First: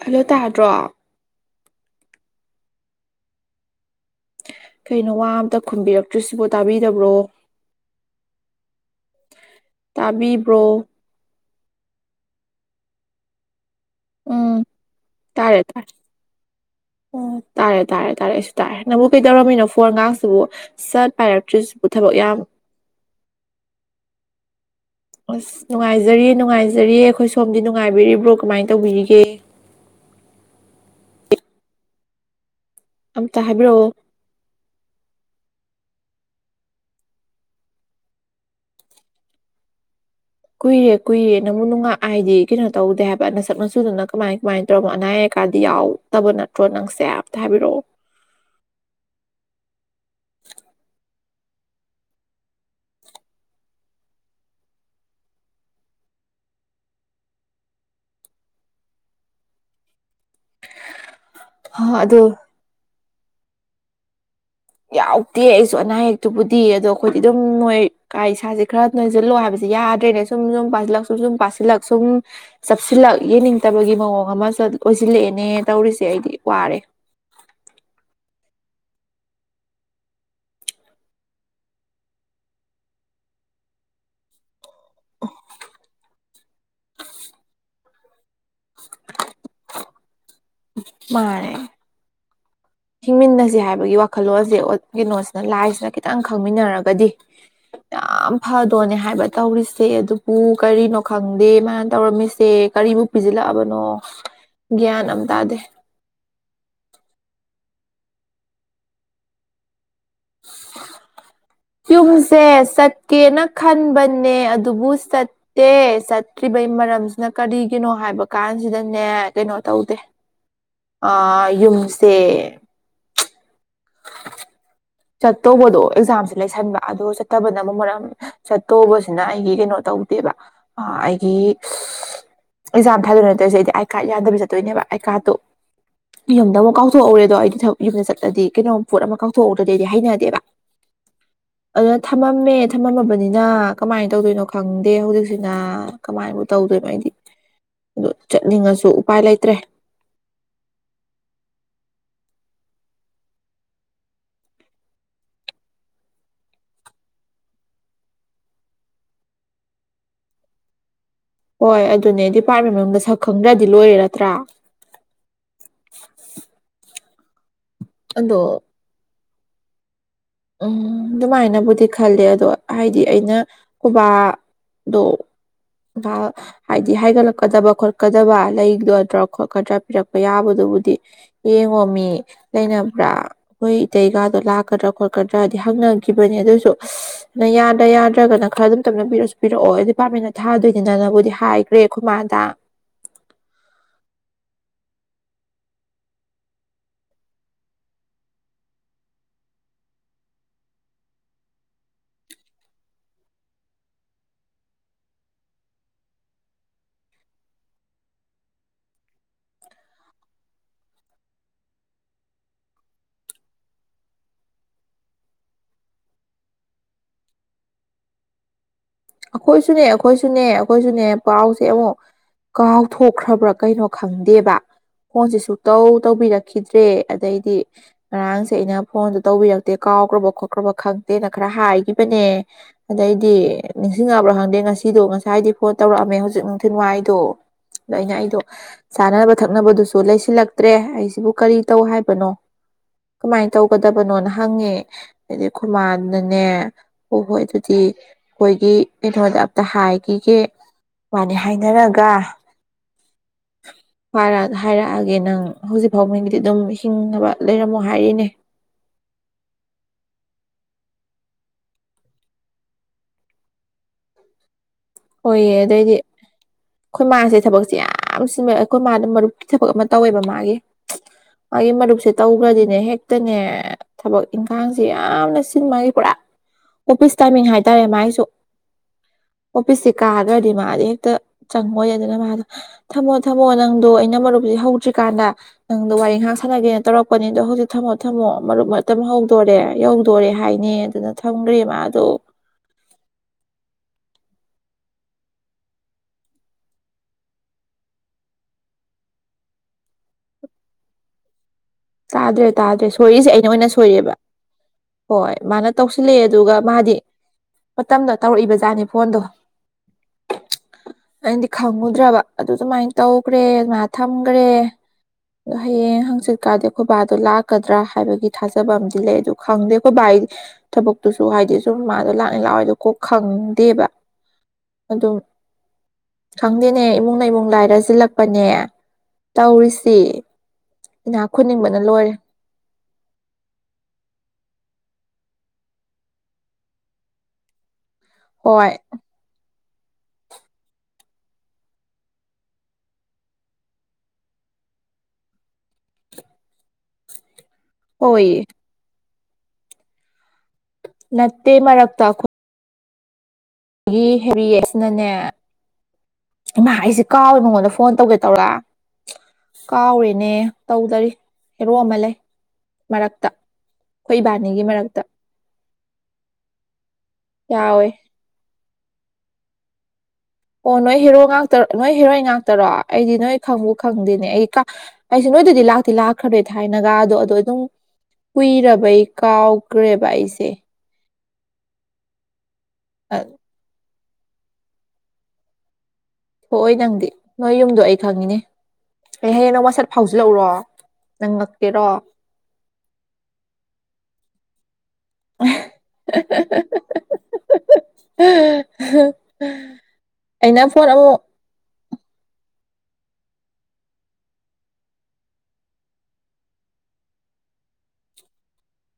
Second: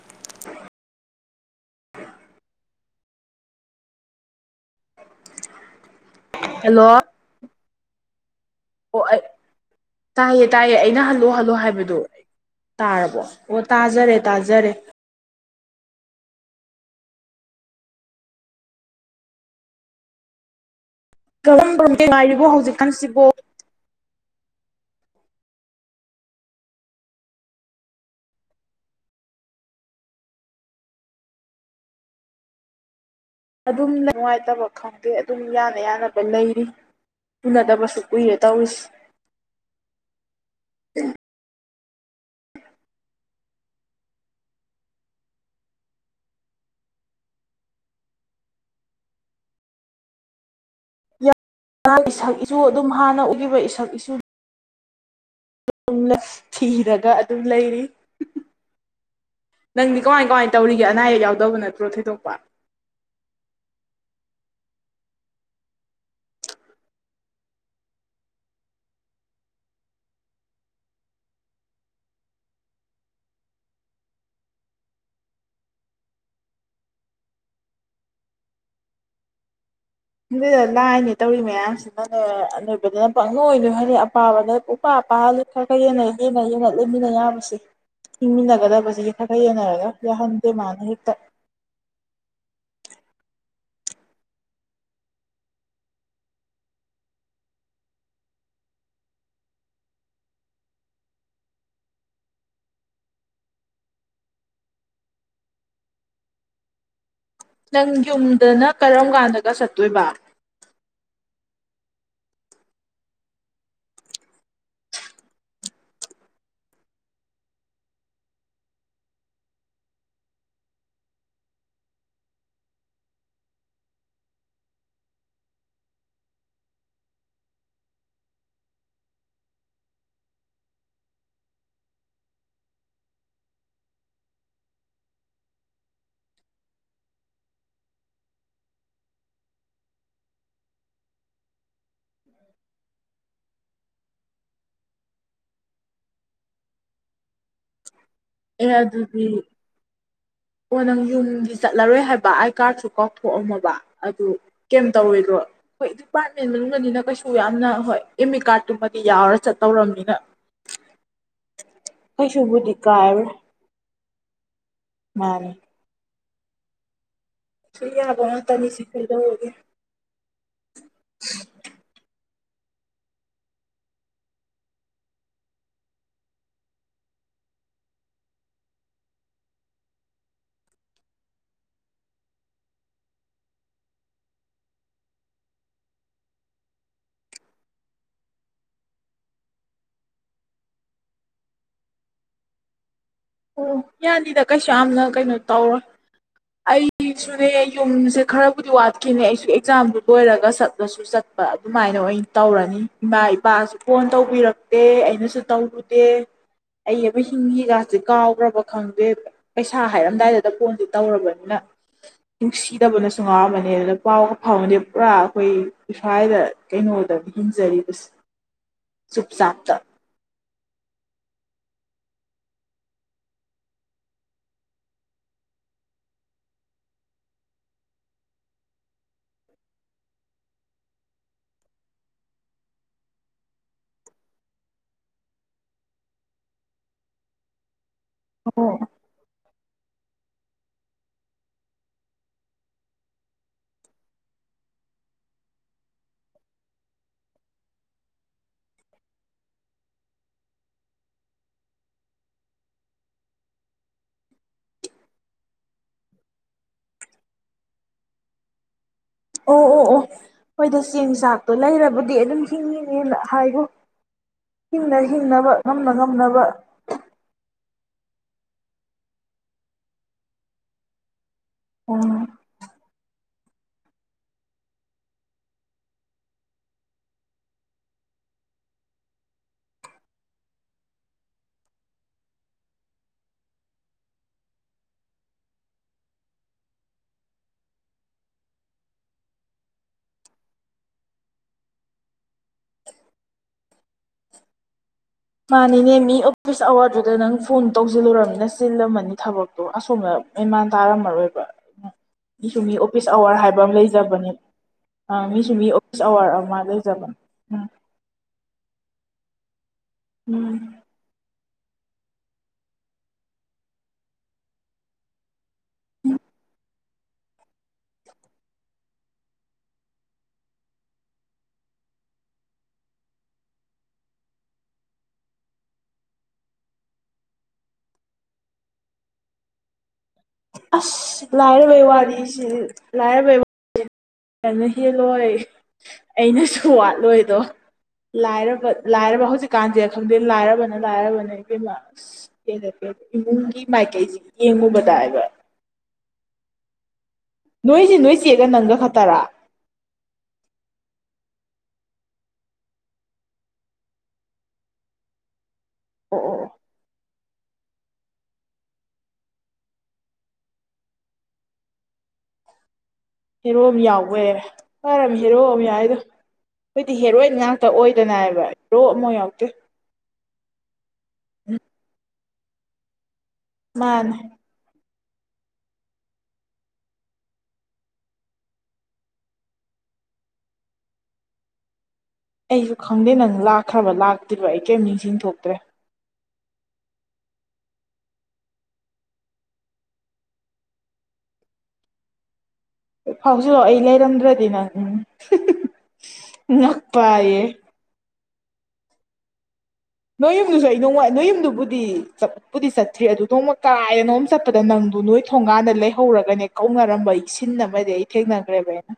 hello ꯇꯥꯗ꯭ꯔꯣ ꯀꯩ ꯀꯩꯅꯣ ꯋꯥ ꯑꯝꯇ ꯈꯨꯝꯕꯤꯔꯛꯇ꯭ꯔꯤꯁꯤꯕꯣ ꯍꯜꯂꯣ ꯇꯥꯕꯤꯗꯕ꯭ꯔꯣ ꯑꯣ ꯑꯩ ꯇꯥꯏꯌꯦ ꯇꯥꯕꯤꯕ꯭ꯔꯣ ꯇꯥꯏꯌꯦ ꯑꯩꯅ ꯍꯜꯂꯛꯑꯣ ꯍꯜꯂꯣ ꯍꯥꯏꯕꯗꯣ ꯇꯥꯔꯕꯣ ꯑꯣ ꯇꯥꯖꯔꯦ ꯎꯝ ꯇꯥꯖꯔꯦ ꯇꯥꯔꯦ ꯇꯥꯔꯦ ꯑꯣ ꯇꯥꯔꯦ ꯇꯥꯔꯦ ꯇꯥꯔꯦ ꯑꯩꯁꯨ ꯇꯥꯔꯦ ꯅꯪꯕꯨ ꯀꯩꯗꯧꯔꯝꯃꯤꯅꯣ ꯐꯣꯟꯒꯁꯤꯕꯨ ꯁꯠ ꯄꯥꯏꯔꯛꯇ꯭ꯔꯤꯁꯤꯕꯨ ꯊꯕꯛ ꯌꯥꯝ ꯍꯧꯖꯤꯛꯀꯥꯟꯁꯤꯕꯨꯣ ꯑꯁ ꯅꯨꯡꯉꯥꯏꯖꯔꯤ ꯅꯨꯡꯉꯥꯏꯖꯔꯤꯌꯦ ꯑꯩꯈꯣꯏ ꯁꯣꯝꯗꯤ ꯅꯨꯡꯉꯥꯏꯕꯤꯔꯤꯕ꯭ꯔꯣ ꯀꯃꯥꯏꯅ ꯇꯧꯕꯤꯔꯤꯒꯦ ꯑꯝꯇ ꯍꯥꯏꯕꯤꯔꯛꯑꯣ ꯑꯗꯨꯝ ꯅꯨꯡꯉꯥꯏꯇꯕ ꯈꯪꯗꯦ ꯑꯗꯨꯝ ꯌꯥꯅ ꯌꯥꯅꯕ ꯂꯩꯔꯤ ꯎꯨꯅꯗꯕꯁꯨ ꯀꯨꯏꯔꯦ ꯇꯧꯔꯤꯁꯤ ꯀꯨꯏꯔꯦ ꯀꯨꯏꯔꯦ ꯅꯪꯕꯨ ꯅꯨꯡꯉꯥꯛ ꯍꯥꯏꯗꯤ ꯀꯩꯅꯣ ꯇꯧꯗꯦ ꯍꯥꯏꯕ ꯅꯁꯛ ꯃꯁꯨꯨꯗꯨꯅ ꯀꯃꯥꯏ ꯀꯃꯥꯏꯅ ꯇꯧꯔꯅꯣ ꯑꯅꯥ ꯑꯌꯦꯛꯀꯥꯟꯗꯤ ꯌꯥꯎ ꯇꯕ ꯅꯠꯇ꯭ꯔꯣ ꯅꯪꯁꯦ ꯑꯝꯇ ꯍꯥꯏꯕꯤꯔꯛꯑꯣ ꯛ ꯏꯆꯨ ꯑꯗꯨꯝ ꯍꯥꯟꯅ ꯎꯈꯤꯕ ꯏꯁꯛ ꯏꯆꯨ ꯝꯅ ꯊꯤꯔꯒ ꯑꯗꯨꯝ ꯂꯩꯔꯤ ꯅꯪꯗꯤ ꯀꯃꯥꯏ ꯀꯃꯥꯏ ꯇꯧꯔꯤꯒꯦ ꯑꯅꯥ ꯑꯌꯦꯛ ꯌꯥꯎꯗꯕ ꯍ ꯅꯠꯇ꯭ꯔꯣ ꯑꯗꯣ ꯊꯣꯏꯗꯣꯛꯄ ꯌꯥꯎꯗꯦ ꯑꯩꯁꯨ ꯑꯅꯥ ꯑꯌꯦꯛꯇꯨꯕꯨꯗꯤ ꯑꯗꯣ ꯑꯩꯈꯣꯏꯗꯤ ꯑꯗꯨꯝ ꯅꯣꯏ ꯀꯥ ꯏꯁꯥꯁꯦ ꯈꯔ ꯅꯣꯏꯁꯤꯜꯂꯣ ꯍꯥꯏꯕꯁꯦ ꯌꯥꯗ꯭ꯔꯦꯅꯦ ꯁꯨꯝ ꯁꯨꯝ ꯄꯥꯁꯤꯜꯂꯛ ꯁꯨꯝ ꯁꯨꯝ ꯄꯥꯁꯤꯜꯂꯛ ꯁꯨꯝ ꯆꯁꯤꯜꯂꯛ ꯌꯦꯡꯅꯤꯡꯗꯕꯒꯤ ꯃꯑꯣꯡ ꯑꯃ ꯑꯣꯏꯁꯤꯜꯂꯛꯑꯦꯅꯦ ꯇꯧꯔꯤꯁꯦ ꯑꯩꯗꯤ ꯋꯥꯔꯦ ꯑꯗꯨꯗ ꯂꯥꯏꯅꯦ ꯇꯧꯔꯤ ꯃꯌꯥꯝꯁꯤꯅ ꯑꯅꯣꯏꯕꯗꯅ ꯄꯪꯉ ꯑꯣꯏꯗꯣꯏ ꯍꯥꯏꯗꯤ ꯑꯄꯥꯕꯗ ꯎꯄꯥ ꯄꯥꯜ ꯈꯔ ꯈꯔ ꯌꯦꯦꯟꯅ ꯍꯦꯟꯅ ꯌꯦꯟꯅ ꯂꯩꯃꯤꯟꯅ ꯌꯥꯕꯁꯦ ꯍꯤꯡꯃꯤꯟꯅꯒꯗꯕꯁꯤꯒ ꯈꯔ ꯈꯔ ꯌꯦꯟꯅꯔꯒ ꯌꯥꯍꯟ ꯃꯥꯔꯦ ꯍꯤꯡꯃꯤꯟꯅꯁꯤ ꯍꯥꯏꯕꯒꯤ ꯋꯥꯈꯜꯂꯣꯟꯁꯦ ꯀꯩꯅꯣꯁꯤꯅ ꯂꯥꯏꯁꯤꯅ ꯈꯤꯇꯪ ꯈꯪꯃꯤꯟꯅꯔꯒꯗꯤ ꯌꯥꯝ ꯐꯗꯣꯅꯦ ꯍꯥꯏꯕ ꯇꯧꯔꯤꯁꯦ ꯑꯗꯨꯕꯨ ꯀꯔꯤꯅꯣ ꯈꯪꯗꯦ ꯃꯥꯥꯏꯅ ꯇꯧꯔꯝꯃꯤꯁꯦ ꯀꯔꯤꯕꯨꯛ ꯄꯤꯁꯤꯜꯂꯛꯑꯕꯅꯣ ꯒ꯭ꯌꯥꯟ ꯑꯝ ꯇꯥꯗꯦ ꯅꯪ ꯌꯨꯝꯗꯅ ꯀꯔꯝ ꯀꯥꯟꯗꯒ ꯆꯠꯇꯣꯏꯕ ꯏꯅꯥꯎꯗꯤꯕꯂꯦ ꯌꯨꯝꯁꯦ ꯆꯠꯀꯦꯅ ꯈꯟꯕꯅꯦ ꯑꯗꯨꯕꯨ ꯆꯠꯇꯦ ꯆꯠꯇ꯭ꯔꯤꯕꯩ ꯃꯔꯝꯁꯤꯅ ꯀꯔꯤꯒꯤꯅꯣ ꯍꯥꯏꯕ ꯀꯥꯟꯁꯤꯗꯅꯦ ꯀꯩꯅꯣ ꯇꯧꯗꯦ ꯑ ꯌꯨꯝꯁꯦ ꯆꯠꯇꯧꯕꯗꯣ ꯑꯦꯛꯖꯥꯝꯁꯦ ꯂꯩꯁꯟꯕ ꯑꯗꯣ ꯆꯠꯇꯕꯅ ꯑꯃꯨꯛ ꯃꯔꯝ ꯆꯠꯇꯣꯧꯕꯁꯤꯅ ꯑꯩꯒꯤ ꯀꯩꯅꯣ ꯇꯧꯗꯦꯕ ꯑꯩꯒꯤ ꯑꯦꯛꯖꯥꯝ ꯊꯥꯗꯅ ꯅꯠꯇꯧꯁꯦ ꯑꯩꯗꯤ ꯑꯥꯏ ꯀꯥꯗꯠꯗꯕ ꯆꯠꯇꯣꯏꯅꯦꯕ ꯑꯥꯏꯥꯠꯇꯣ ꯌꯨꯝꯗ ꯑꯃꯨꯛ ꯀꯥꯎꯊꯣꯛꯍꯎꯔꯦꯗꯣ ꯑꯩꯗꯤꯕꯛ ꯌꯨꯝꯗ ꯆꯠꯂꯗꯤ ꯀꯩꯅꯣꯝ ꯄꯣꯠ ꯑꯃ ꯀꯥꯎꯊꯣꯛꯎꯗꯗꯩꯗꯤ ꯍꯩꯅꯗꯦꯕ ꯑꯗꯨꯅ ꯊꯝꯃꯝꯃꯦ ꯊꯝꯃꯝꯃꯕꯅꯤꯅ ꯀꯃꯥꯏꯅ ꯇꯧꯗꯣꯏꯅꯣ ꯈꯪꯗꯦ ꯍꯧꯖꯤꯛꯁꯤꯅ ꯀꯃꯥꯏꯅꯕꯨꯧ ꯇꯧꯗꯣꯏꯅꯣ ꯑꯩꯗꯤ ꯑꯣ ꯑꯦ ꯆꯠꯅꯤꯡꯉꯁꯨ ꯎꯄꯥꯏ ꯑꯗꯨꯗꯤ ꯂꯩꯇ꯭ꯔꯦ ꯑꯣ ꯅꯪ ꯌꯨꯝꯗꯤ ꯆꯠꯂꯔꯣꯏ ꯍꯥꯏꯕ ꯑꯥꯏ ꯀꯥꯔꯗꯁꯨ ꯀꯥꯎꯊꯣꯛꯑꯝꯃꯕ ꯑꯗꯨ ꯀꯩ ꯇꯧꯔꯣꯏꯗ꯭ꯔꯣ ꯍꯣꯏ ꯗꯤꯄꯥꯔꯠꯃꯦꯟ ꯃꯅꯨꯡꯅꯤꯅ ꯀꯩꯁꯨ ꯌꯥꯝꯅ ꯍꯣꯏ ꯑꯦꯝ ꯏ ꯀꯥꯔꯗꯇꯨꯃꯗꯤ ꯌꯥꯎꯔ ꯆꯠꯇꯧꯔꯕꯅꯤꯅ ꯍꯣꯏ ꯑꯗꯨꯅꯦ ꯀꯩꯁꯨꯕꯨꯗꯤ ꯗꯤꯄꯥꯔꯠꯃꯦꯟ ꯃꯅꯨꯡꯗ ꯁꯛ ꯀꯥꯏꯔꯣꯏ ꯈꯪꯗ꯭ꯔꯗꯤ ꯂꯣꯏꯔꯦ ꯅꯠꯇ꯭ꯔꯥ ꯃꯥꯝ ꯁ ꯌꯥꯕ ꯑꯗꯣ ꯋꯥ ꯇꯅꯤꯁꯤꯦ ꯐꯂꯒꯦ ꯎꯝ ꯑꯗꯨꯃꯥꯏꯅꯕꯨꯗꯤ ꯈꯜꯂꯦ ꯑꯗꯣ ꯍꯥꯏꯗꯤ ꯑꯩꯅ ꯈꯨꯕꯥ ꯗꯣ ꯍꯥꯏꯗꯤ ꯍꯥꯏꯒꯠꯂꯛꯀꯗꯕ ꯈꯣꯠꯀꯗꯕ ꯂꯩꯒꯗ꯭ꯔꯥ ꯈꯣꯠꯀꯗ꯭ꯔꯥ ꯄꯤꯔꯛꯄ ꯌꯥꯕꯗꯨꯕꯨꯗꯤ ꯌꯦꯡꯉꯣ ꯃꯤ ꯂꯩꯅꯕ꯭ꯔꯥ ꯅꯣꯏ ꯏꯇꯩꯒꯥꯗꯣ ꯂꯥꯛꯀꯗ꯭ꯔꯥ ꯈꯣꯠ ꯀꯗ꯭ꯔꯗꯤ ꯍꯪꯅꯈꯤꯕꯅꯤ ꯑꯗꯨꯁꯨ ꯅ ꯌꯥꯗ꯭ꯔ ꯌꯥꯗ꯭ꯔꯒꯅ ꯈꯔ ꯑꯗꯨꯝ ꯇꯞꯅ ꯄꯤꯔꯁꯨ ꯄꯤꯔꯛꯑꯣ ꯗꯤꯄꯥꯔꯠꯃꯦꯟꯅ ꯊꯥꯗꯣꯏꯅꯤꯅꯅꯕꯨꯗꯤ ꯍꯥꯏ ꯔꯦ ꯑꯈꯨꯃꯥꯗ ꯑꯣ ꯌꯥꯅꯤꯗ ꯀꯩꯁꯨ ꯌꯥꯝꯅ ꯀꯩꯅꯣ ꯇꯧꯔꯣꯏ ꯑꯩꯁꯨꯅꯦ ꯌꯨꯝꯁꯦ ꯈꯔꯕꯨꯗꯤ ꯋꯥꯠꯈꯤꯅꯦ ꯑꯩꯁꯨ ꯑꯦꯛꯖꯥꯝꯗꯨ ꯂꯣꯏꯔꯒ ꯆꯠꯂꯁꯨ ꯆꯠ ꯑꯗꯨꯃꯥꯏꯅ ꯑꯣꯏꯅ ꯇꯧꯔꯅꯤ ꯏꯃꯥ ꯏꯄꯥꯁꯨ ꯐꯣꯟ ꯇꯧꯕꯤꯔꯛꯇꯦ ꯑꯩꯅꯁꯨ ꯇꯧꯔꯨꯗꯦ ꯑꯩ ꯑꯃ ꯍꯤꯡꯉꯤꯒ ꯁꯤ ꯀꯥꯎꯈ꯭ꯔꯕ ꯈꯪꯗꯦ ꯄꯩꯁꯥ ꯍꯥꯏꯔꯝꯗꯥꯏꯗꯗ ꯐꯣꯟꯗꯤ ꯇꯧꯔꯕꯅꯤꯅ ꯅꯨꯡꯁꯤꯗꯕꯅꯁꯨ ꯉꯥꯎꯔꯝꯃꯅꯤ ꯑꯗꯨꯅ ꯄꯥꯎꯒ ꯐꯥꯎꯕꯗꯤ ꯄꯨꯔꯥ ꯑꯩꯈꯣꯏ ꯁ꯭ꯋꯥꯏꯗ ꯀꯩꯅꯣꯗ ꯍꯤꯡꯖꯔꯤꯕꯁꯤ ꯑꯩꯈꯣꯏꯁꯨꯅꯦ ꯑꯩꯈꯣꯏꯁꯨꯅꯦ ꯑꯩꯈꯣꯏꯁꯨꯅꯦ ꯄꯥꯎꯁꯦ ꯑꯃꯨꯛ ꯀꯥꯎꯊꯣꯛꯈ꯭ꯔꯕ꯭ꯔꯥ ꯀꯩꯅꯣ ꯈꯪꯗꯦꯕ ꯐꯣꯟꯁꯦ ꯁꯨꯛꯇꯧ ꯇꯧꯕꯤꯔꯛꯈꯤꯗ꯭ꯔꯦ ꯑꯗꯩꯗꯤ ꯉꯔꯥꯡꯁꯦ ꯑꯩꯅ ꯐꯣꯟꯗꯣ ꯇꯧꯕꯤꯔꯛꯇꯦ ꯀꯥꯎꯈ꯭ꯔꯕꯣ ꯈꯣꯠꯈ꯭ꯔꯕ ꯈꯪꯗꯦꯅ ꯈꯔ ꯍꯥꯏꯈꯤꯕꯅꯦ ꯑꯗꯩꯗꯤ ꯅꯤꯡꯁꯤꯡꯉꯕ꯭ꯔꯥ ꯈꯪꯗꯦ ꯉꯁꯤꯗꯣ ꯉꯁꯥꯏꯗꯤ ꯐꯣꯟ ꯇꯧꯔꯛꯑꯝꯃꯦ ꯍꯧꯖꯤꯛ ꯅꯨꯡꯊꯤꯜꯋꯥꯏꯗꯣ ꯑꯗ ꯑꯩꯅ ꯑꯣ ꯆꯥꯅꯕ ꯊꯛꯅꯕꯗꯨꯁꯨ ꯂꯩꯁꯤꯜꯂꯛꯇ꯭ꯔꯦ ꯑꯩꯁꯤꯕꯨ ꯀꯔꯤ ꯇꯧ ꯍꯥꯏꯕꯅꯣ ꯀꯃꯥꯏꯅ ꯇꯧꯒꯗꯕꯅꯣꯅ ꯍꯪꯉꯦ ꯍꯥꯏꯗꯤ ꯈꯨꯃꯥꯟꯅꯅꯦ ꯍꯣꯏ ꯍꯣꯏ ꯑꯗꯨꯗꯤ ꯑꯩꯈꯣꯏꯒꯤ ꯀꯩꯅꯣꯗ ꯑꯝꯇ ꯍꯥꯏꯒꯤꯒꯦ ꯃꯥꯅꯤ ꯍꯥꯏꯅꯔꯒ [inaudible] ꯃꯥꯟꯅ ꯍꯥꯏꯔꯛꯑꯒꯦ ꯅꯪ ꯍꯧꯖꯤꯛ ꯐꯥꯎꯕꯃꯤꯡꯒꯤꯗꯤ ꯑꯗꯨꯝ ꯍꯤꯡꯅꯕ ꯂꯩꯔꯝꯃꯣ ꯍꯥꯏꯔꯤꯅꯦ ꯑꯣ ꯑꯣ ꯑꯣ ꯈꯣꯏꯗ ꯆꯦꯡ ꯆꯥꯛꯇꯣ ꯂꯩꯔꯕꯨꯗꯤ ꯑꯗꯨꯝ ꯍꯤꯡꯉꯤꯅꯦ ꯅ ꯍꯥꯏꯒꯣ ꯍꯤꯡꯅ ꯍꯤꯡꯅꯕ ꯍꯣꯏꯌꯦ ꯉꯝꯅ ꯑꯗꯩꯗꯤ ꯉꯝꯅꯕ ꯑꯩꯈꯣꯏ ꯃꯥꯁꯦ ꯊꯕꯛꯁꯦ ꯌꯥꯝ ꯁꯤꯃꯛꯑꯦ ꯑꯩꯈꯣꯏ ꯃꯥꯅ ꯃꯔꯨꯞꯀꯤ ꯊꯕꯛ ꯑꯃ ꯇꯧꯋꯦꯕ ꯃꯥꯒꯤ ꯃꯥꯒꯤ ꯃꯔꯨꯞꯁꯦ ꯎꯝ ꯇꯧꯈ꯭ꯔꯗꯤꯅꯦ ꯍꯦꯛꯇꯅꯦ ꯊꯕꯛ ꯏꯟꯈꯥꯡꯁꯦ ꯌꯥꯝꯅ ꯁꯤꯟꯕꯒꯤ ꯄꯨꯔꯥ ꯑꯣꯐꯤꯁ ꯇꯥꯏꯃꯤꯡ ꯍꯥꯏꯇꯥꯔꯦ ꯃꯥꯏꯁꯨ ꯑꯣꯐꯤꯁꯁꯤ ꯀꯥꯈ꯭ꯔꯗꯤ ꯃꯥꯗꯤ ꯍꯦꯛꯇ ꯆꯪꯉꯣꯏ ꯑꯗꯨꯅ ꯃꯥꯗ ꯊꯝꯃꯣ ꯊꯝꯃꯣ ꯅꯪꯗꯣ ꯑꯩꯅ ꯃꯔꯨꯞꯁꯦ ꯍꯧꯗ꯭ꯔꯤꯀꯥꯟꯗ ꯅꯪꯗꯣ ꯋꯥꯔꯤ ꯉꯥꯏꯍꯥꯛ ꯁꯥꯟꯅꯒꯦꯅ ꯇꯧꯔꯛꯄꯅꯤ ꯑꯗꯣ ꯍꯧꯖꯤꯛ ꯊꯝꯃꯣ ꯊꯝꯃꯣ ꯃꯔꯨꯞ ꯃꯇꯝ ꯍꯧꯗꯣꯔꯦ ꯌꯧꯗꯣꯔꯦ ꯍꯥꯏꯅꯦ ꯑꯗꯨꯅ ꯊꯝꯒ꯭ꯔꯦ ꯃꯥꯗꯣ ꯃꯥꯅꯤꯅꯦ ꯃꯤ ꯑꯣꯐꯤꯁ ꯑꯋꯥꯔꯗꯨꯗ ꯅꯪ ꯐꯣꯟ ꯇꯧꯖꯤꯜꯂꯨꯔꯝꯅꯤꯅ ꯆꯤꯜꯂꯝꯃꯅꯤ ꯊꯕꯛ ꯑꯗꯣ ꯑꯁꯣꯝꯅ ꯃꯦꯟꯃꯥꯟ ꯇꯥꯔꯝꯃꯔꯣꯏꯕ ꯇꯥꯗ꯭ꯔꯦ ꯃꯤꯁꯨ ꯃꯤ ꯇꯥꯗ꯭ꯔꯦ ꯑꯣꯐꯤꯁ ꯁꯣꯏꯔꯤꯁꯦ ꯑꯋꯥꯔ ꯑꯩꯅ ꯍꯥꯏꯕ ꯑꯣꯏꯅ ꯑꯃ ꯁꯣꯏꯔꯦꯕ ꯂꯩꯖꯕꯅꯦ ꯑ ꯍꯣꯏ ꯃꯤꯁꯨ ꯃꯤ ꯃꯥꯅ ꯑꯣꯐꯤꯁ ꯇꯧꯁꯤꯜꯂꯛꯑꯦ ꯑꯋꯥꯔ ꯑꯗꯨꯒ ꯑꯃ ꯃꯥꯗꯤ ꯂꯩꯖꯕꯅꯦ ꯎꯝ ꯃꯇꯝꯗ ꯇꯧꯔꯛꯏꯕꯖꯥꯠꯅꯤ ꯐꯣꯟꯗꯣ ꯎꯝ ꯑꯩꯗꯤ ꯈꯪꯉꯨꯗ꯭ꯔꯕ ꯑꯗꯨ ꯑꯗꯨꯃꯥꯏꯅ ꯇꯧꯈ꯭ꯔꯦ ꯑꯗꯨꯃꯥꯏꯅ ꯊꯝꯒ꯭ꯔꯦ ꯑꯗꯣ ꯍꯌꯦꯡ ꯍꯪꯆꯤꯠ ꯀꯥꯗꯦ ꯑꯩꯈꯣꯏ ꯕꯥꯗꯣ ꯂꯥꯛꯀꯗ꯭ꯔꯥ ꯍꯥꯏꯕꯒꯤ ꯊꯥꯖꯕ ꯑꯃꯗꯤ ꯂꯩ ꯑꯗꯨ ꯈꯪꯗꯦ ꯑꯩꯈꯣꯏ ꯕꯥꯏꯗꯤ ꯊꯕꯛꯇꯨꯁꯨ ꯍꯥꯏꯗꯤ ꯁꯨꯝ ꯃꯥꯗꯣ ꯂꯥꯛꯅꯤ ꯂꯥꯛꯑꯣꯏꯗꯣ ꯀꯣ ꯈꯪꯗꯦꯕ ꯑꯗꯨꯝ ꯈꯪꯗꯦꯅꯦ ꯏꯃꯨꯡꯅ ꯏꯃꯨꯡ ꯂꯥꯏꯔꯖꯤꯜꯂꯛꯄꯅꯦ ꯇꯧꯔꯤꯁꯤ ꯑꯁ ꯏꯅꯥꯛ ꯈꯨꯟꯅꯤꯡꯕꯅ ꯂꯥꯏꯔꯕ ꯩ ꯂꯣꯏꯔꯦ ꯋꯥꯅꯤꯁꯤ ꯂꯥꯏꯔꯕꯩ ꯅꯪꯅ ꯍꯦꯜꯂꯣꯏ ꯑꯩꯅꯁꯨ ꯋꯥꯠꯂꯣꯏꯗꯣ ꯍꯣꯏ ꯂꯥꯏꯔꯕ ꯂꯥꯏꯔꯕ ꯍꯧꯖꯤꯛꯀꯥꯟꯁꯦ ꯈꯪꯗꯦ ꯂꯥꯏꯔꯕꯅ ꯂꯥꯏꯔꯕꯅ ꯏꯕꯦꯝꯃ ꯑꯁ ꯄꯦꯜꯂꯦ ꯄꯦꯜꯂꯦ ꯏꯃꯨꯡꯒꯤ ꯃꯥꯏꯀꯩꯁꯤ ꯌꯦꯡꯉꯨꯕꯗꯥꯏꯕ ꯅꯣꯏꯖꯦ ꯅꯣꯏ ꯍꯣꯏ ꯆꯦ ꯒ ꯅꯪꯒ ꯈꯠꯇꯔ ꯅꯠꯇꯦ ꯃꯔꯔꯛ ꯇꯥꯈ ꯑꯩꯒꯤ ꯍꯦꯔꯤꯌꯦꯁꯅꯅꯦ ꯑꯣ ꯑꯣ ꯑꯣ ꯏꯃꯥ ꯑꯩꯖꯦ ꯀꯥꯎꯋꯦ ꯃꯉꯣꯟꯗ ꯐꯣꯟ ꯇꯧꯒꯦ ꯇꯧꯔ ꯀꯥꯎꯔꯦꯅꯦ ꯇꯧꯗꯔꯤ ꯍꯦꯔꯣꯛ ꯑꯃ ꯂꯩ ꯃꯔꯛ ꯍꯦꯔꯣ ꯑꯃ ꯌꯥꯎꯋꯦ ꯐꯔꯃꯤ ꯍꯦꯔꯣ ꯑꯃ ꯌꯥꯏꯗꯣ ꯑꯩꯣꯏꯗꯤ ꯍꯦꯔꯣꯏ ꯉꯥꯛꯇ ꯌꯥꯎꯋꯦ ꯑꯣꯏꯗꯅꯕ ꯏꯔꯣꯛ ꯑꯃꯥꯎ ꯌꯥꯎꯗꯦ ꯑꯣ ꯅꯣꯏ ꯍꯦꯔꯣ ꯉꯥꯛꯇ ꯅꯣꯏ ꯍꯦꯔꯣꯏ ꯉꯥꯛꯇꯔꯣ ꯑꯩꯗꯤ ꯅꯣꯏ ꯈꯪꯕꯨ ꯃꯥꯅꯦ ꯈꯪꯗꯦꯅꯦ ꯑꯩ ꯑꯩꯁꯦ ꯅꯣꯏꯗꯗꯤ ꯂꯥꯛꯇꯤ ꯂꯥꯛꯈ꯭ꯔꯔꯣꯏ ꯊꯥꯏꯅꯒ ꯑꯗꯣ ꯑꯗꯣ ꯑꯗꯨꯝ ꯀꯨꯏꯔꯕꯩ ꯀꯥꯎꯈ꯭ꯔꯦꯕ ꯑꯩꯁꯦ ꯑꯩꯁꯨ ꯈꯪꯗꯦ ꯅꯪ ꯂꯥꯛꯈ꯭ꯔꯕ ꯂꯥꯛꯇ꯭ꯔꯤꯕ ꯑꯩ ꯀꯔꯤꯝ ꯅꯤꯡꯁꯤꯡ ꯊꯣꯛꯇ꯭ꯔꯦ ꯊꯣꯛꯑꯣꯏ ꯅꯪꯗꯤ ꯅꯣꯏ ꯌꯨꯝꯗꯣ ꯑꯩ ꯊꯪꯉꯤꯅꯦ ꯑꯩ ꯍꯌꯦꯡ ꯅꯪ ꯋꯥꯁꯠ ꯐꯥꯎꯁꯨ ꯂꯧꯔꯣ ꯅꯪ ꯉꯛꯀꯦꯔꯣ ꯐꯥꯎꯁꯤꯜꯂꯛ ꯑꯩ ꯂꯩꯔꯝꯗ꯭ꯔꯗꯤ ꯅꯪ ꯎ ꯉꯥꯛꯄꯌꯦ [inaudible] ꯅꯣꯏ ꯑꯩꯅ ꯌꯨꯝꯗꯨꯁꯨ ꯑꯩ ꯐꯣꯟ ꯅꯣꯡꯃꯏ ꯑꯃꯨꯛ ꯅꯣꯏ ꯌꯨꯝꯗꯨꯕꯨꯗꯤ ꯄꯨꯕꯨꯗꯤ ꯆꯠꯇ꯭ꯔꯤ ꯑꯗꯨ ꯅꯣꯡꯃ ꯀꯥꯏꯅꯣꯃꯝ ꯆꯠꯄꯗ ꯅꯪꯗꯨ ꯅꯣꯏ ꯊꯣꯡꯒꯥꯟꯗ ꯂꯩꯍꯧꯔꯒꯅꯦ ꯀꯧꯅꯔꯝꯕ ꯁꯤꯟ ꯑꯃꯗꯤ ꯑꯩ ꯊꯦꯡꯅꯈ꯭ꯔꯦꯕ ꯑꯩꯅ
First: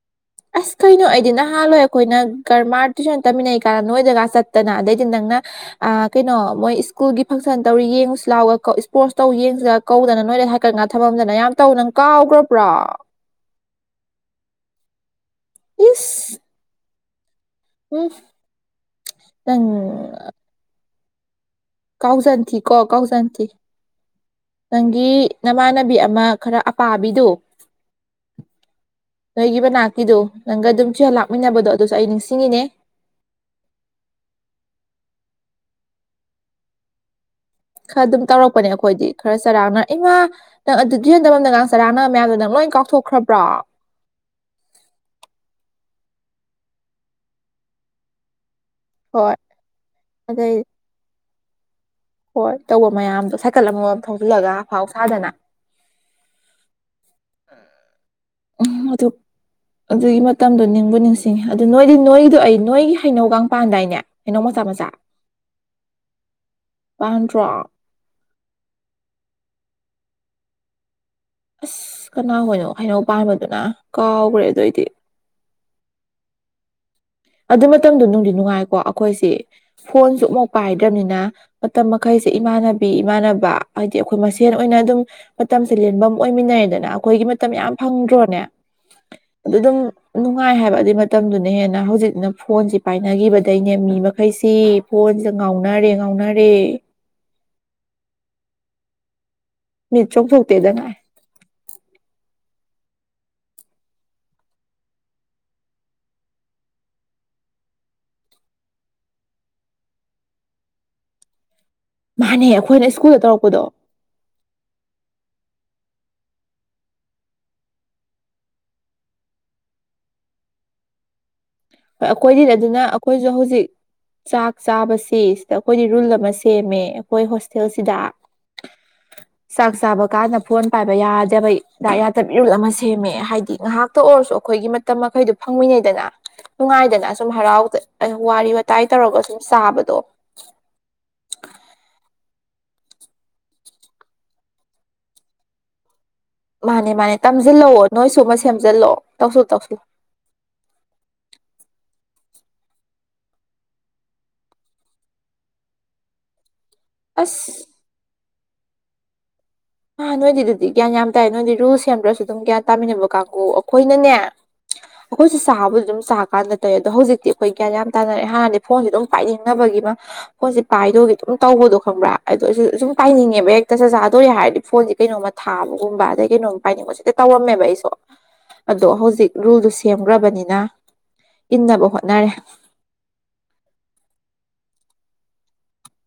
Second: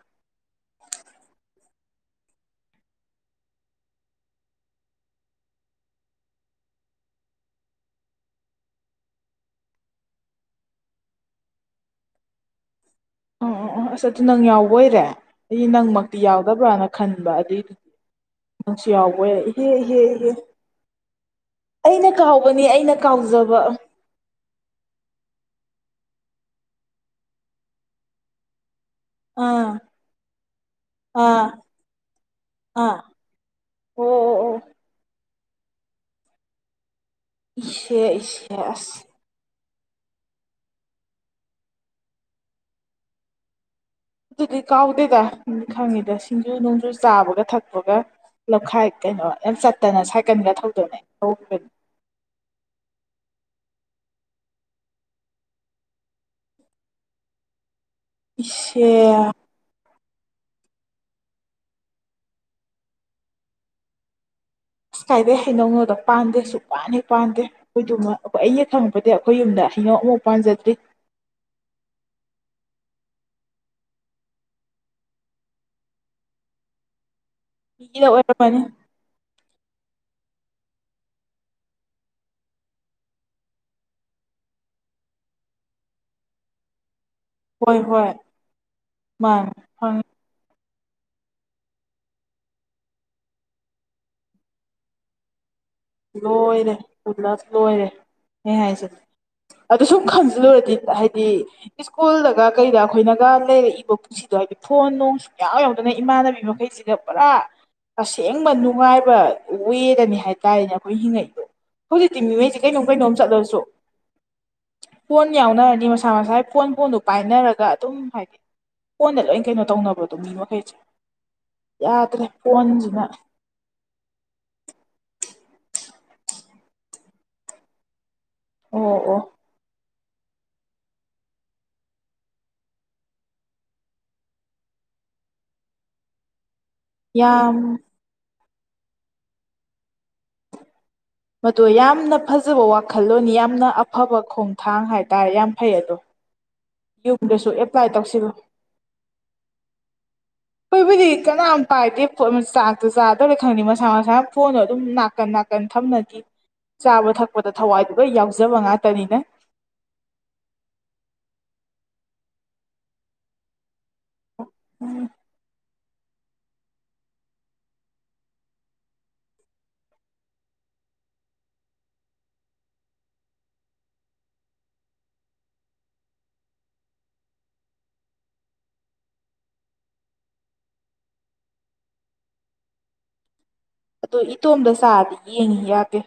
ꯑꯁ ꯀꯩꯅꯣ ꯑꯩꯗꯤ ꯅꯍꯥꯟꯋꯥꯣꯏ ꯑꯩꯈꯣꯏꯅ ꯀꯔꯃꯔ ꯇꯨꯏꯁꯟ ꯇꯝꯃꯤꯟꯅꯩ ꯀꯥꯟꯗ ꯅꯣꯏꯗꯒ ꯆꯠꯇꯅ ꯑꯗꯩꯗꯤ ꯅꯪꯅ ꯑ ꯀꯩꯅꯣ ꯃꯣꯏ ꯁ꯭ꯀꯨꯜꯒꯤ ꯐꯪꯁꯟ ꯇꯧꯔꯤ ꯌꯦꯡꯉꯨꯁꯤ ꯂꯥꯎꯒ ꯏꯁꯄꯣꯔꯠꯁ ꯇꯧ ꯌꯦꯡꯁꯤ ꯀꯧꯗꯅ ꯅꯣꯏꯗ ꯍꯥꯏꯀꯠ ꯉꯥ ꯊꯝꯃꯝꯗꯅ ꯌꯥꯝ ꯇꯧꯅꯪ ꯀꯥꯎꯈ꯭ꯔꯕ꯭ꯔꯥ ꯑ ꯑ ꯑ ꯑꯁ ꯑꯗꯨ ꯅꯪ ꯌꯥꯎꯕꯣꯏꯔꯦ ꯑꯩ ꯅꯪꯃꯛꯇꯤ ꯏꯁ ꯌꯥꯎꯗꯕ꯭ꯔꯅ ꯈꯟꯕ ꯑꯗꯨꯏꯗꯤ ꯎꯝ ꯑꯁꯤ ꯌꯥꯎꯕ ꯅꯪ ꯍ ꯍ ꯑꯩꯅ ꯀꯥꯎꯕꯅꯤ ꯀꯥꯎꯖꯟꯊꯤꯀꯣ ꯑꯩꯅ ꯀꯥꯎꯖꯟꯊꯤ ꯀꯥꯎꯖꯕ ꯅꯪꯒꯤ ꯅꯃꯥꯟꯅꯕꯤ ꯑꯃ ꯈꯔ ꯑꯄꯥꯕꯤꯗꯣ ꯅꯣꯏꯒꯤ ꯑꯥ ꯃꯅꯥꯛꯀꯤꯗꯣ ꯅꯪꯒ ꯑꯗꯨꯝ ꯑꯥ ꯆꯨꯍꯜꯂꯥꯛꯃꯤꯟꯅꯕꯗꯣ ꯑꯗꯨꯁꯨ ꯑꯩ ꯅꯤꯡꯁꯤꯡꯉꯤꯅꯦ ꯑꯥ ꯑꯣ ꯑꯣ ꯑꯣ ꯈꯔ ꯏꯁꯦ ꯑꯗꯨꯝ ꯏꯁꯦ ꯇꯧꯔꯛꯄꯅꯦ ꯑꯁ ꯑꯩꯈꯣꯏꯗꯤ ꯈꯔ ꯆꯔꯥꯡꯅꯔ ꯏꯃꯥ ꯅꯪ ꯑꯗꯨꯗꯤꯣꯟꯗꯝꯗꯒꯥꯡ ꯆꯔꯥꯡꯅꯕ ꯃꯌꯥꯝꯗꯣ ꯅꯪ ꯂꯣꯏ ꯀꯥꯎꯊꯣꯛꯈ꯭ꯔꯕ꯭ꯔꯣ ꯑꯗꯨꯗꯤ ꯀꯥꯎꯗꯦꯗ ꯈꯪꯉꯤꯗ ꯁꯤꯡꯖꯨ ꯅꯨꯡꯖꯨ ꯆꯥꯕꯒ ꯊꯛꯄꯒ ꯂꯧꯈꯥꯏ ꯀꯩꯅꯣ ꯍꯣꯏ ꯌꯥꯝ ꯆꯠꯇꯅ ꯁꯥꯏꯀꯜꯒ ꯑꯗꯩ ꯊꯧꯗꯣꯛꯅꯦ ꯍꯧꯈꯤꯕꯅꯤ ꯍꯣꯏ ꯇꯧꯕ ꯃꯌꯥꯝꯗꯣ ꯁꯥꯏꯀꯜ ꯑꯃꯃꯝ ꯊꯧꯖꯤꯜꯂꯒ ꯑꯐꯥꯎ ꯁꯥꯥꯗꯅ [inaudible] ꯎꯝ ꯑꯗꯨ ꯏꯁ ꯑꯗꯨꯒꯤ ꯃꯇꯝꯗꯣ ꯅꯤꯡꯕꯨ ꯅꯤꯡꯁꯤꯡꯉꯤ ꯑꯗꯨ ꯅꯣꯏꯗꯤ ꯅꯣꯏꯒꯤꯗꯣ ꯑꯩ ꯅꯣꯏꯒꯤ ꯍꯩꯅꯧꯒ ꯄꯥꯟꯗꯥꯏꯅꯦ ꯀꯩꯅꯣ ꯃꯆꯥ ꯃꯆꯥ ꯑꯁ ꯀꯥꯏꯗꯦ ꯍꯩꯅꯧꯅꯣꯗ ꯄꯥꯟꯗꯦ ꯁꯨ ꯄꯥꯟꯅꯤ ꯄꯥꯟꯗ꯭ꯔꯣ ꯄꯥꯟꯗꯦ ꯑꯩꯈꯣꯏꯗꯨꯃ ꯑꯩꯈꯣꯏ ꯑ ꯍ ꯈꯪꯉꯛꯄꯗꯤ ꯑꯩꯈꯣꯏ ꯌꯨꯝꯗ ꯍꯩꯅꯧ ꯑꯃꯐꯥꯎ ꯄꯥꯟꯖꯗ꯭ꯔꯤ ꯑꯁ ꯀꯅꯥ ꯍꯅꯣ ꯍꯩꯅꯧ ꯄꯥꯟꯕꯗꯨꯅ ꯀꯥꯎꯈ꯭ꯔꯦ ꯑꯗꯨꯏꯗꯤ ꯑꯗꯨ ꯃꯇꯝꯗꯣ ꯃꯤꯒꯤꯗ ꯅꯨꯡꯗꯤ ꯑꯣꯏꯔꯝꯃꯅꯤ ꯅꯨꯡꯉꯥꯏꯀꯣ ꯑꯩꯈꯣꯏꯁꯤ ꯐꯣꯟꯁꯨꯐꯥꯎ ꯄꯥꯏꯗ꯭ꯔꯕꯅꯤꯅ ꯃꯇꯝ ꯃꯈꯩꯁꯦ ꯏꯃꯥꯟꯅꯕꯤ ꯏꯃꯥꯟꯅꯕ ꯍꯥꯏꯗꯤ ꯑꯩꯈꯣꯏ ꯃꯁꯦꯟ ꯑꯣꯏꯅ ꯑꯗꯨꯝ ꯃꯇꯝꯁꯦ ꯂꯦꯟꯐꯝ ꯑꯣꯏꯃꯤꯟꯅꯩꯗꯅ ꯑꯩꯈꯣꯏꯒꯤ ꯃꯇꯝ ꯌꯥꯝ ꯍꯣꯏ ꯍꯣꯏ ꯐꯪꯗ꯭ꯔꯣꯅꯦ ꯃꯥꯅꯤ ꯑꯗꯨ ꯑꯗꯨꯝ ꯐꯪꯉꯤ ꯅꯨꯡꯉꯥꯏ ꯍꯥꯏꯕ ꯑꯗꯨꯏ ꯃꯇꯝꯗꯨꯅ ꯍꯦꯟꯅ ꯍꯧꯖꯤꯛ ꯅ ꯐꯣꯟꯁꯤ ꯄꯥꯏꯅꯈꯤꯕꯗꯩꯅꯦ ꯃꯤ ꯃꯈꯩꯁꯤ ꯐꯣꯟꯁꯦ ꯉꯥꯎꯅꯔꯦ ꯉꯥꯎꯅꯔꯦ ꯂꯣꯏꯔꯦ ꯄꯨꯜꯂꯞ ꯂꯣꯏꯔꯦ ꯑꯩ ꯍꯥꯏꯁꯤꯒꯦ ꯑꯗꯨ ꯁꯨꯝ ꯃꯤꯠ ꯆꯣꯡꯊꯣꯛꯇꯦꯗ ꯈꯟꯖꯤꯜꯂꯨꯔꯗꯤ ꯉꯥꯏ ꯍꯥꯏꯗꯤ ꯁ꯭ꯀꯨꯜꯗꯒ ꯀꯩꯗ ꯑꯩꯈꯣꯏꯅꯒ ꯂꯩꯔꯛꯏꯕ ꯁꯤꯗꯣ ꯍꯥꯏꯗꯤ ꯐꯣꯟ ꯅꯨꯡꯁꯨ ꯃꯎ ꯌꯥꯎꯗꯅ ꯏꯃꯥꯟꯅꯕꯤ ꯃꯈꯩꯁꯤꯗ ꯄꯨꯔꯥ ꯑꯁꯦꯡꯕ ꯅꯨꯡꯉꯥꯏꯕ ꯋꯦꯔꯅꯤ ꯍꯥꯏꯇꯥꯔꯦꯅꯦ ꯑꯩꯈꯣꯏ ꯍꯤꯡꯉꯩꯗꯣ ꯍꯧꯖꯤꯛꯇꯤ ꯃꯥꯅꯦ ꯃꯤꯍꯩꯁꯤ ꯀꯩꯅꯣꯝ ꯑꯩꯈꯣꯏꯅ ꯀꯩꯅꯣꯝ ꯁ꯭ꯀꯨꯜꯗ ꯆꯠꯂꯁꯨ ꯇꯧꯔꯛꯄꯗꯣ ꯍꯣꯏ ꯐꯣꯟ ꯌꯥꯎꯅꯔꯅꯤ ꯃꯁꯥ ꯃꯁꯥ ꯐꯣꯟ ꯐꯣꯟꯗ ꯄꯥꯏꯅꯔꯒ ꯑꯗꯨꯝ ꯍꯥꯏꯗꯤ ꯐꯣꯟꯗ ꯂꯣꯏ ꯀꯩꯅꯣ ꯇꯧꯅꯕꯗꯣ ꯃꯤ ꯃꯈꯩꯁꯦ ꯌꯥꯗ꯭ꯔꯦ ꯑꯩꯈꯣꯏꯗꯤ ꯑꯗꯨꯅ ꯐꯣꯟꯁꯤꯅ ꯑꯩꯈꯣꯏꯁꯨ ꯍꯧꯖꯤꯛ ꯆꯥꯛ ꯆꯥꯕꯁꯤ ꯁꯤꯗ ꯑꯩꯈꯣꯏꯗꯤ ꯔꯨꯜ ꯑꯃ ꯁꯦꯝꯃꯦ ꯑꯩꯈꯣꯏ ꯍꯣꯁꯇꯦꯜꯁꯤꯗ ꯑꯣ ꯑꯣ ꯆꯥꯛ ꯆꯥꯕ ꯀꯥꯟꯗ ꯐꯣꯟ ꯄꯥꯏꯕ ꯌꯥꯗꯕ ꯌꯥꯗꯕ ꯏꯔꯨꯜ ꯑꯃ ꯁꯦꯝꯃꯦ ꯍꯥꯏꯗꯤ ꯉꯥꯏꯍꯥꯛꯇ ꯑꯣꯏꯔꯁꯨ ꯑꯩꯈꯣꯏꯒꯤ ꯇ ꯃꯈꯩꯗꯨꯣ ꯐꯪꯃꯤꯅꯩꯗꯅ ꯅꯨꯡꯉꯥꯏꯗꯅ ꯁꯁꯨꯝ ꯌꯥꯝ ꯍꯔꯥꯎꯗ ꯋꯥꯔꯤ ꯋꯥꯋꯇꯥꯏ ꯇꯧꯔꯒ ꯁꯨꯝ ꯆꯥꯕꯗꯣ ꯃꯗꯣ ꯌꯥꯝꯅ ꯐꯖꯕ ꯋꯥꯈꯜꯂꯣꯟ ꯌꯥꯝꯅ ꯑꯐꯕ ꯈꯣꯡꯊꯥꯡ ꯍꯥꯏꯇꯥꯔꯦ ꯌꯥꯝ ꯐꯩ ꯑꯗꯣ ꯃꯥꯅꯦ ꯃꯥꯅꯦ ꯌꯨꯝꯗꯁꯨ ꯇꯝꯁꯤꯜꯂꯛꯑꯣ ꯑꯦꯄ꯭ꯂꯥꯏ ꯅꯣꯏ ꯁ ꯇꯧꯁꯤꯜꯂꯨ ꯑꯃ ꯁꯦꯝꯖꯤꯜꯂꯛꯑꯣ ꯇꯧꯁꯨ ꯇꯧꯁꯤꯜ ꯑꯩꯏꯕꯨꯗꯤ ꯀꯅꯥꯝ ꯄꯥꯏꯗꯦ ꯆꯥꯛꯇꯣ ꯆꯥꯗꯧꯅ ꯈꯪꯗꯦ ꯃꯁꯥ ꯃꯁꯥꯅ ꯐꯣꯟꯗꯣ ꯑꯗꯨꯝ ꯅꯥꯀꯟ ꯅꯥꯀꯟ ꯊꯝꯅꯗꯦ ꯆꯥꯕ ꯊꯛꯄꯗ ꯑꯁ ꯊꯋꯥꯏꯗꯨꯒ ꯌꯥꯎꯖꯕ ꯉꯥꯛꯇꯅꯤꯅ ꯍꯥ ꯅꯣꯏꯗꯤꯗꯨꯗꯤ ꯒ꯭ꯌꯥ ꯌꯥꯝ ꯇꯥꯏꯌꯦ ꯅꯣꯏꯗꯤ ꯔꯨꯜ ꯁꯦꯝꯗ꯭ꯔꯁꯨ ꯑꯗꯨꯝ ꯒ꯭ꯌꯥꯟ ꯇꯥꯟꯅꯕ ꯀꯥꯡꯕꯨꯨ ꯑꯩꯈꯣꯏꯅꯅꯦ [inaudible] ꯑꯩꯈꯣꯏꯁꯦ ꯆꯥꯕꯕꯨꯗꯤ ꯑꯗꯨꯝ ꯆꯥꯀꯥꯟꯗ ꯇꯧꯦ ꯑꯗꯣ ꯍꯧꯖꯤꯛꯇꯤ ꯑꯩꯈꯣꯏ ꯒ꯭ꯌꯥꯟ ꯌꯥꯝ ꯇꯅꯔꯑꯦ ꯍꯥꯟꯗꯤ ꯐꯣꯟꯁꯦ ꯑꯗꯨꯝ ꯄꯥꯏꯅꯤꯡꯅꯕꯒꯤ ꯃꯥ ꯍꯣꯏꯁ ꯄꯥꯏꯗꯣꯏꯒꯦ ꯑꯗꯨꯝ ꯇꯧꯕꯗꯣ ꯈꯪꯕ꯭ꯔꯥ ꯑꯗꯣ ꯑꯩꯁꯨ ꯁꯨꯝ ꯄꯥꯏꯅꯤꯡꯉꯦꯕ ꯍꯦꯛꯇ ꯆ ꯆꯥꯗꯣ ꯍꯥꯏꯔꯗꯤ ꯐꯣꯟꯁꯦ ꯀꯩꯅꯣꯝꯃ ꯊꯥꯕꯒꯨꯝꯕ ꯑꯗꯩ ꯀꯩꯅꯣꯝꯃ ꯄꯥꯏꯅꯤꯡꯕ ꯁꯤꯗ ꯇꯧꯔꯝꯃꯦꯕ ꯑꯩꯁꯨ ꯑꯗꯣ ꯍꯧꯖꯤꯛ ꯔꯨꯜꯗꯨ ꯁꯦꯝꯈ꯭ꯔꯕꯅꯤꯅ ꯏꯟꯅꯕ ꯍꯣꯠꯅꯔꯦ ꯑꯗ ꯏꯇꯣꯝꯗ ꯆꯥꯗꯤ ꯌꯦꯡꯉꯤ ꯌꯥꯗꯦ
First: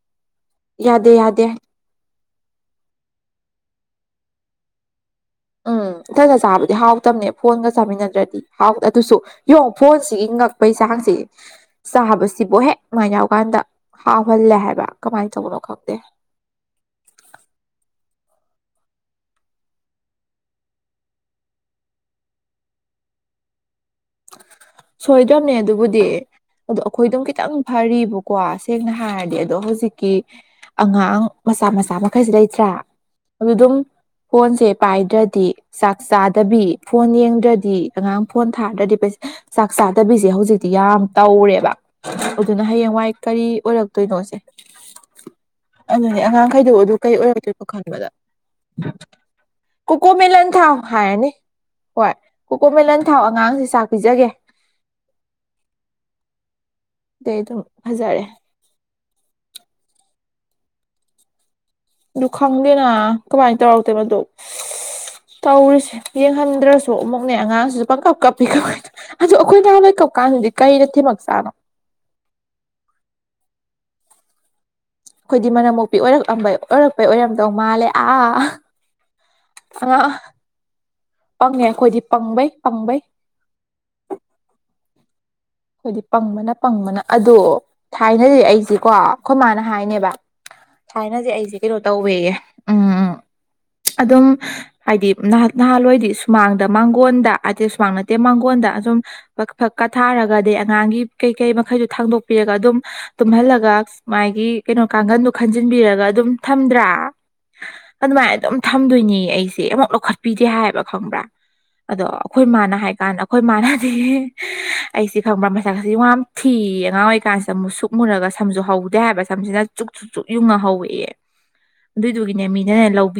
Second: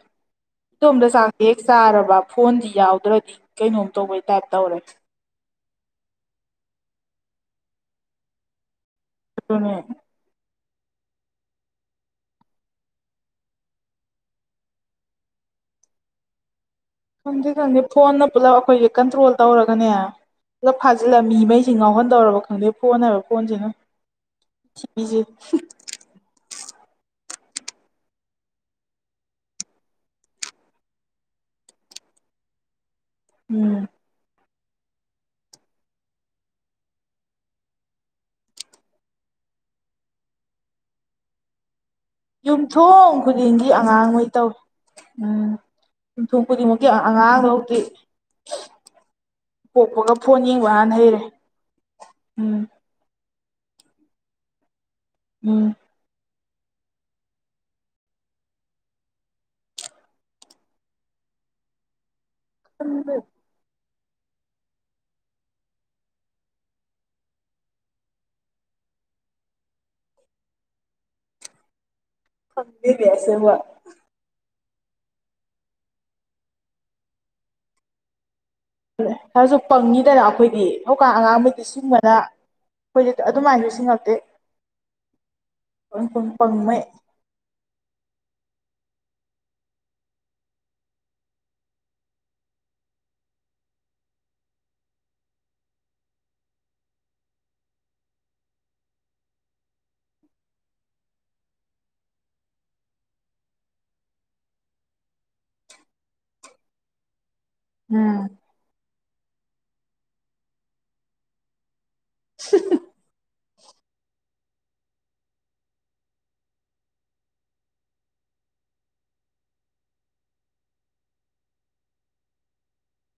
ꯏꯇꯣꯝꯗ ꯌꯥꯗꯦ ꯆꯥ ꯌꯥꯗꯦ ꯆꯥꯔꯕ ꯐꯣꯟꯗꯤ ꯌꯥꯎꯗ꯭ꯔꯗꯤ ꯀꯩꯅꯣꯝ ꯇꯧꯕꯩ ꯇꯥꯏꯞ ꯇꯧꯔꯦ ꯎꯝ ꯏꯊꯟꯒ ꯆꯥꯕꯗꯤ ꯍꯥꯎꯇꯕꯅꯦ ꯐꯣꯟꯒ ꯆꯥꯃꯤꯟꯅꯗ꯭ꯔꯗꯤ ꯍꯥꯎꯗꯦ ꯑꯗꯨꯁꯨ ꯌꯦꯡꯉꯣ ꯑꯗꯨꯅꯦ ꯐꯣꯟ ꯁꯤꯒꯤ ꯉꯛꯄꯩ ꯆꯥꯡꯁꯦ ꯆꯥꯕꯁꯤꯕꯨ ꯍꯦꯛ ꯃꯃꯥꯏꯅ ꯌꯥꯎꯀꯥꯟꯗ ꯍꯥꯎꯍꯜꯂꯦ ꯍꯥꯏꯕ ꯀꯃꯥꯏꯅ ꯇꯧꯕꯅꯣ ꯈꯪꯗꯦ ꯈꯪꯗꯦꯗ ꯐꯣꯟꯅ ꯄꯨꯂꯞ ꯑꯩꯈꯣꯏꯒꯤ ꯀꯟꯇ꯭ꯔꯣꯜ ꯇꯧꯔꯒꯅꯦ ꯄꯨꯂ ꯐꯥꯖꯤꯜꯂꯃꯤ ꯃꯩꯁꯤꯡ ꯉꯥꯎꯍꯟꯗꯧꯔꯕ ꯈꯪꯗꯦ ꯐꯣꯟ ꯍꯥꯏꯕ ꯐꯣꯟꯁꯤꯅ ꯊꯤꯕꯤꯁꯦ ꯁꯣꯏꯗ꯭ꯔꯕꯅꯦ ꯑꯗꯨꯕꯨꯗꯤ ꯑꯗꯣ ꯑꯩꯈꯣꯏ ꯑꯗꯨꯝ ꯈꯤꯇꯪ ꯐꯔꯤꯕꯀꯣ ꯁꯦꯡꯅ ꯍꯥꯏꯔꯗꯤ ꯑꯗꯣ ꯍꯧꯖꯤꯛꯀꯤ ꯑꯉꯥꯡ ꯃꯆꯥ ꯃꯆꯥ ꯃꯈꯩꯁꯤ ꯂꯩꯇ꯭ꯔꯥ ꯑꯗꯨꯗꯨꯝ ꯎꯝ ꯐꯣꯟꯁꯦ ꯄꯥꯏꯗ꯭ꯔꯗꯤ ꯆꯥꯛ ꯆꯥꯗꯕꯤ ꯐꯣꯟ ꯌꯦꯡꯗ꯭ꯔꯗꯤ ꯑꯉꯥꯡ ꯐꯣꯟ ꯊꯥꯗ꯭ꯔꯗꯤ ꯄꯩꯁꯥ ꯆꯥꯛ ꯆꯥꯗꯕꯤꯁꯦ ꯍꯧꯖꯤꯛꯇꯤ ꯌꯥꯝ ꯇꯧꯔꯦꯕ ꯑꯗꯨꯅ ꯍꯌꯦꯡꯋꯥꯏ ꯌꯨꯝꯊꯣꯡ ꯀꯔꯤ ꯈꯨꯗꯤꯡꯒꯤ ꯑꯉꯥꯡꯉꯩ ꯑꯣꯏꯔꯛꯇꯣꯏꯅꯣꯁꯦ ꯇꯧꯋꯤ ꯎꯝ ꯑꯗꯨꯅꯦ ꯌꯨꯝꯊꯣꯡ ꯑꯉꯥꯡꯈꯩꯗꯨ ꯈꯨꯗꯤꯡꯃꯛꯀꯤ ꯑꯗꯨ ꯀꯩ ꯑꯉꯥꯡꯗꯣ ꯑꯣꯏꯔꯛꯇꯦꯀꯣ ꯍꯧꯖꯤꯛ ꯈꯟꯕꯗ ꯄꯣꯛꯄꯒ ꯐꯣꯟ ꯀꯣꯀꯣꯃꯦꯂꯟ ꯌꯦꯡꯕ ꯊꯥꯎ ꯍꯥꯟꯅ ꯍꯩꯔꯦ ꯍꯥꯏꯔꯅꯤ ꯍꯣꯏ ꯎꯝ ꯀꯣꯀꯣꯃꯦꯂꯟ ꯊꯥꯎ ꯑꯉꯥꯡꯁꯦ ꯆꯥꯛ ꯄꯤꯖꯒꯦ ꯎꯝ ꯑꯗꯨ ꯑꯗꯨꯝ ꯐꯖꯔꯦ ꯑꯗꯨ ꯈꯪꯗꯦꯅ ꯀꯃꯥꯏꯅ ꯇꯧꯔꯛꯇꯦꯕꯗꯨꯣ ꯇꯧꯔꯤꯁꯦ ꯌꯦꯡꯍꯟꯗ꯭ꯔꯁꯨ ꯑꯃꯨꯛꯅꯦ ꯑꯉꯥꯡꯁꯤꯁꯨ ꯄꯪꯀꯞ ꯀꯞꯄꯤ ꯀ ꯑꯗꯨꯗꯣ ꯑꯩꯈꯣꯏ ꯅꯍꯥꯟ ꯂꯩ ꯀꯛꯄ ꯀꯥꯟꯗꯗꯤ ꯀꯔꯤꯗ ꯊꯤꯃꯛ ꯆꯥꯔꯣ ꯈꯪꯕꯤꯕꯤꯁꯦꯕꯨ ꯑꯩꯈꯣꯏꯗꯤ ꯃꯅꯝ ꯃꯣꯛꯄꯤ ꯑꯣꯏꯔꯛꯂꯝꯕꯩ ꯑꯣꯏꯔꯛꯄꯩ ꯑꯣꯏꯔꯝꯗꯧ ꯃꯥꯜꯂꯦ ꯑꯥ ꯁꯥꯔꯁꯨ ꯑꯉꯥꯡ ꯄꯪꯉꯤꯗꯅ ꯑꯩꯈꯣꯏꯗꯤ ꯍꯧꯀꯥꯟ ꯑꯉꯥꯡꯈꯩꯗꯤ ꯄꯪꯉꯦ ꯑꯩꯈꯣꯏꯗꯤ ꯁꯤꯁꯤꯡꯕꯅ ꯄꯪꯕꯩ ꯄꯪꯕꯩ ꯑꯩꯈꯣꯏꯗꯤ ꯑꯗꯨꯃꯥꯏꯅ ꯁꯤ ꯅꯛꯇꯦ ꯑꯩꯈꯣꯏꯗꯤ ꯄꯪꯕꯅ ꯄꯪꯉꯩ ꯄꯪꯕꯅ ꯑꯗꯣ ꯊꯥꯏꯅꯁꯦ ꯑꯩꯁꯦꯀꯣ ꯑꯩꯈꯣꯏ ꯃꯥꯅ ꯍꯥꯏꯅꯦꯕ ꯊꯥꯏꯅꯗꯤꯦ ꯑꯩꯁꯦ ꯀꯩꯅꯣ ꯇꯧꯋꯦꯌꯦ ꯎꯝ ꯎꯝ ꯑꯗꯨꯝ ꯍꯥꯏꯗꯤ ꯅ ꯅꯍꯥꯟꯋꯥꯏꯗꯤ ꯁꯨꯃꯥꯡꯗ ꯃꯥꯡꯒꯣꯟꯜꯗ ꯍꯥꯏꯇꯩ ꯁꯨꯃꯥꯡ ꯅꯠꯇꯦ ꯃꯥꯡꯒꯣꯟꯗ ꯁꯨꯝ ꯐꯛ ꯀꯥ ꯊꯥꯔꯒ ꯑꯗꯩ ꯑꯉꯥꯡꯒꯤ ꯀꯩ ꯀꯩ ꯃꯈꯩꯗꯨ ꯊꯥꯡꯗꯣꯛꯄꯤꯔꯒ ꯑꯗꯨꯝ ꯇꯨꯝꯍꯜꯂꯒ ꯃꯥꯒꯤ ꯀꯩꯅꯣ ꯀꯥꯡꯒꯟꯗꯣ ꯈꯟꯖꯤꯟꯕꯤꯔꯒ ꯑꯗꯨꯝ ꯊꯝꯗ꯭ꯔꯥ ꯎꯝ ꯑꯗꯨꯃꯥꯏꯅ ꯑꯗꯨꯝ ꯊꯝꯗꯣꯏꯅꯤ ꯑꯩꯁꯦ ꯑꯃꯨꯛ ꯂꯧꯈꯠꯄꯤꯗꯦ ꯍꯥꯏꯕ ꯈꯪꯕ꯭ꯔꯥ ꯑꯗꯣ ꯑꯩꯈꯣꯏ ꯃꯥꯅ ꯍꯥꯏ ꯀꯥꯟꯗ ꯑꯩꯈꯣꯏ ꯏ ꯃꯥꯅꯗꯤ ꯑꯩꯁꯤ ꯈꯪꯕ꯭ꯔꯥ ꯃꯁꯥꯛꯁꯤ ꯌꯥꯝ ꯊꯤ ꯑꯉꯥꯡ ꯑꯣꯏꯔꯤꯀꯥꯟꯁꯤꯗꯨꯛ ꯁꯨꯛ ꯃꯨꯔꯒ ꯁꯝꯁꯨ ꯍꯧꯗꯦ ꯍꯥꯏꯕ ꯁꯝꯁꯤꯅ ꯁꯨꯛꯁꯨꯨꯛ ꯌꯨꯡꯉ ꯍꯧꯔꯛꯑꯦ ꯑꯗꯨꯏꯗꯨꯒꯤꯅꯦ ꯃꯤꯅꯅꯦ ꯂꯧꯕꯤ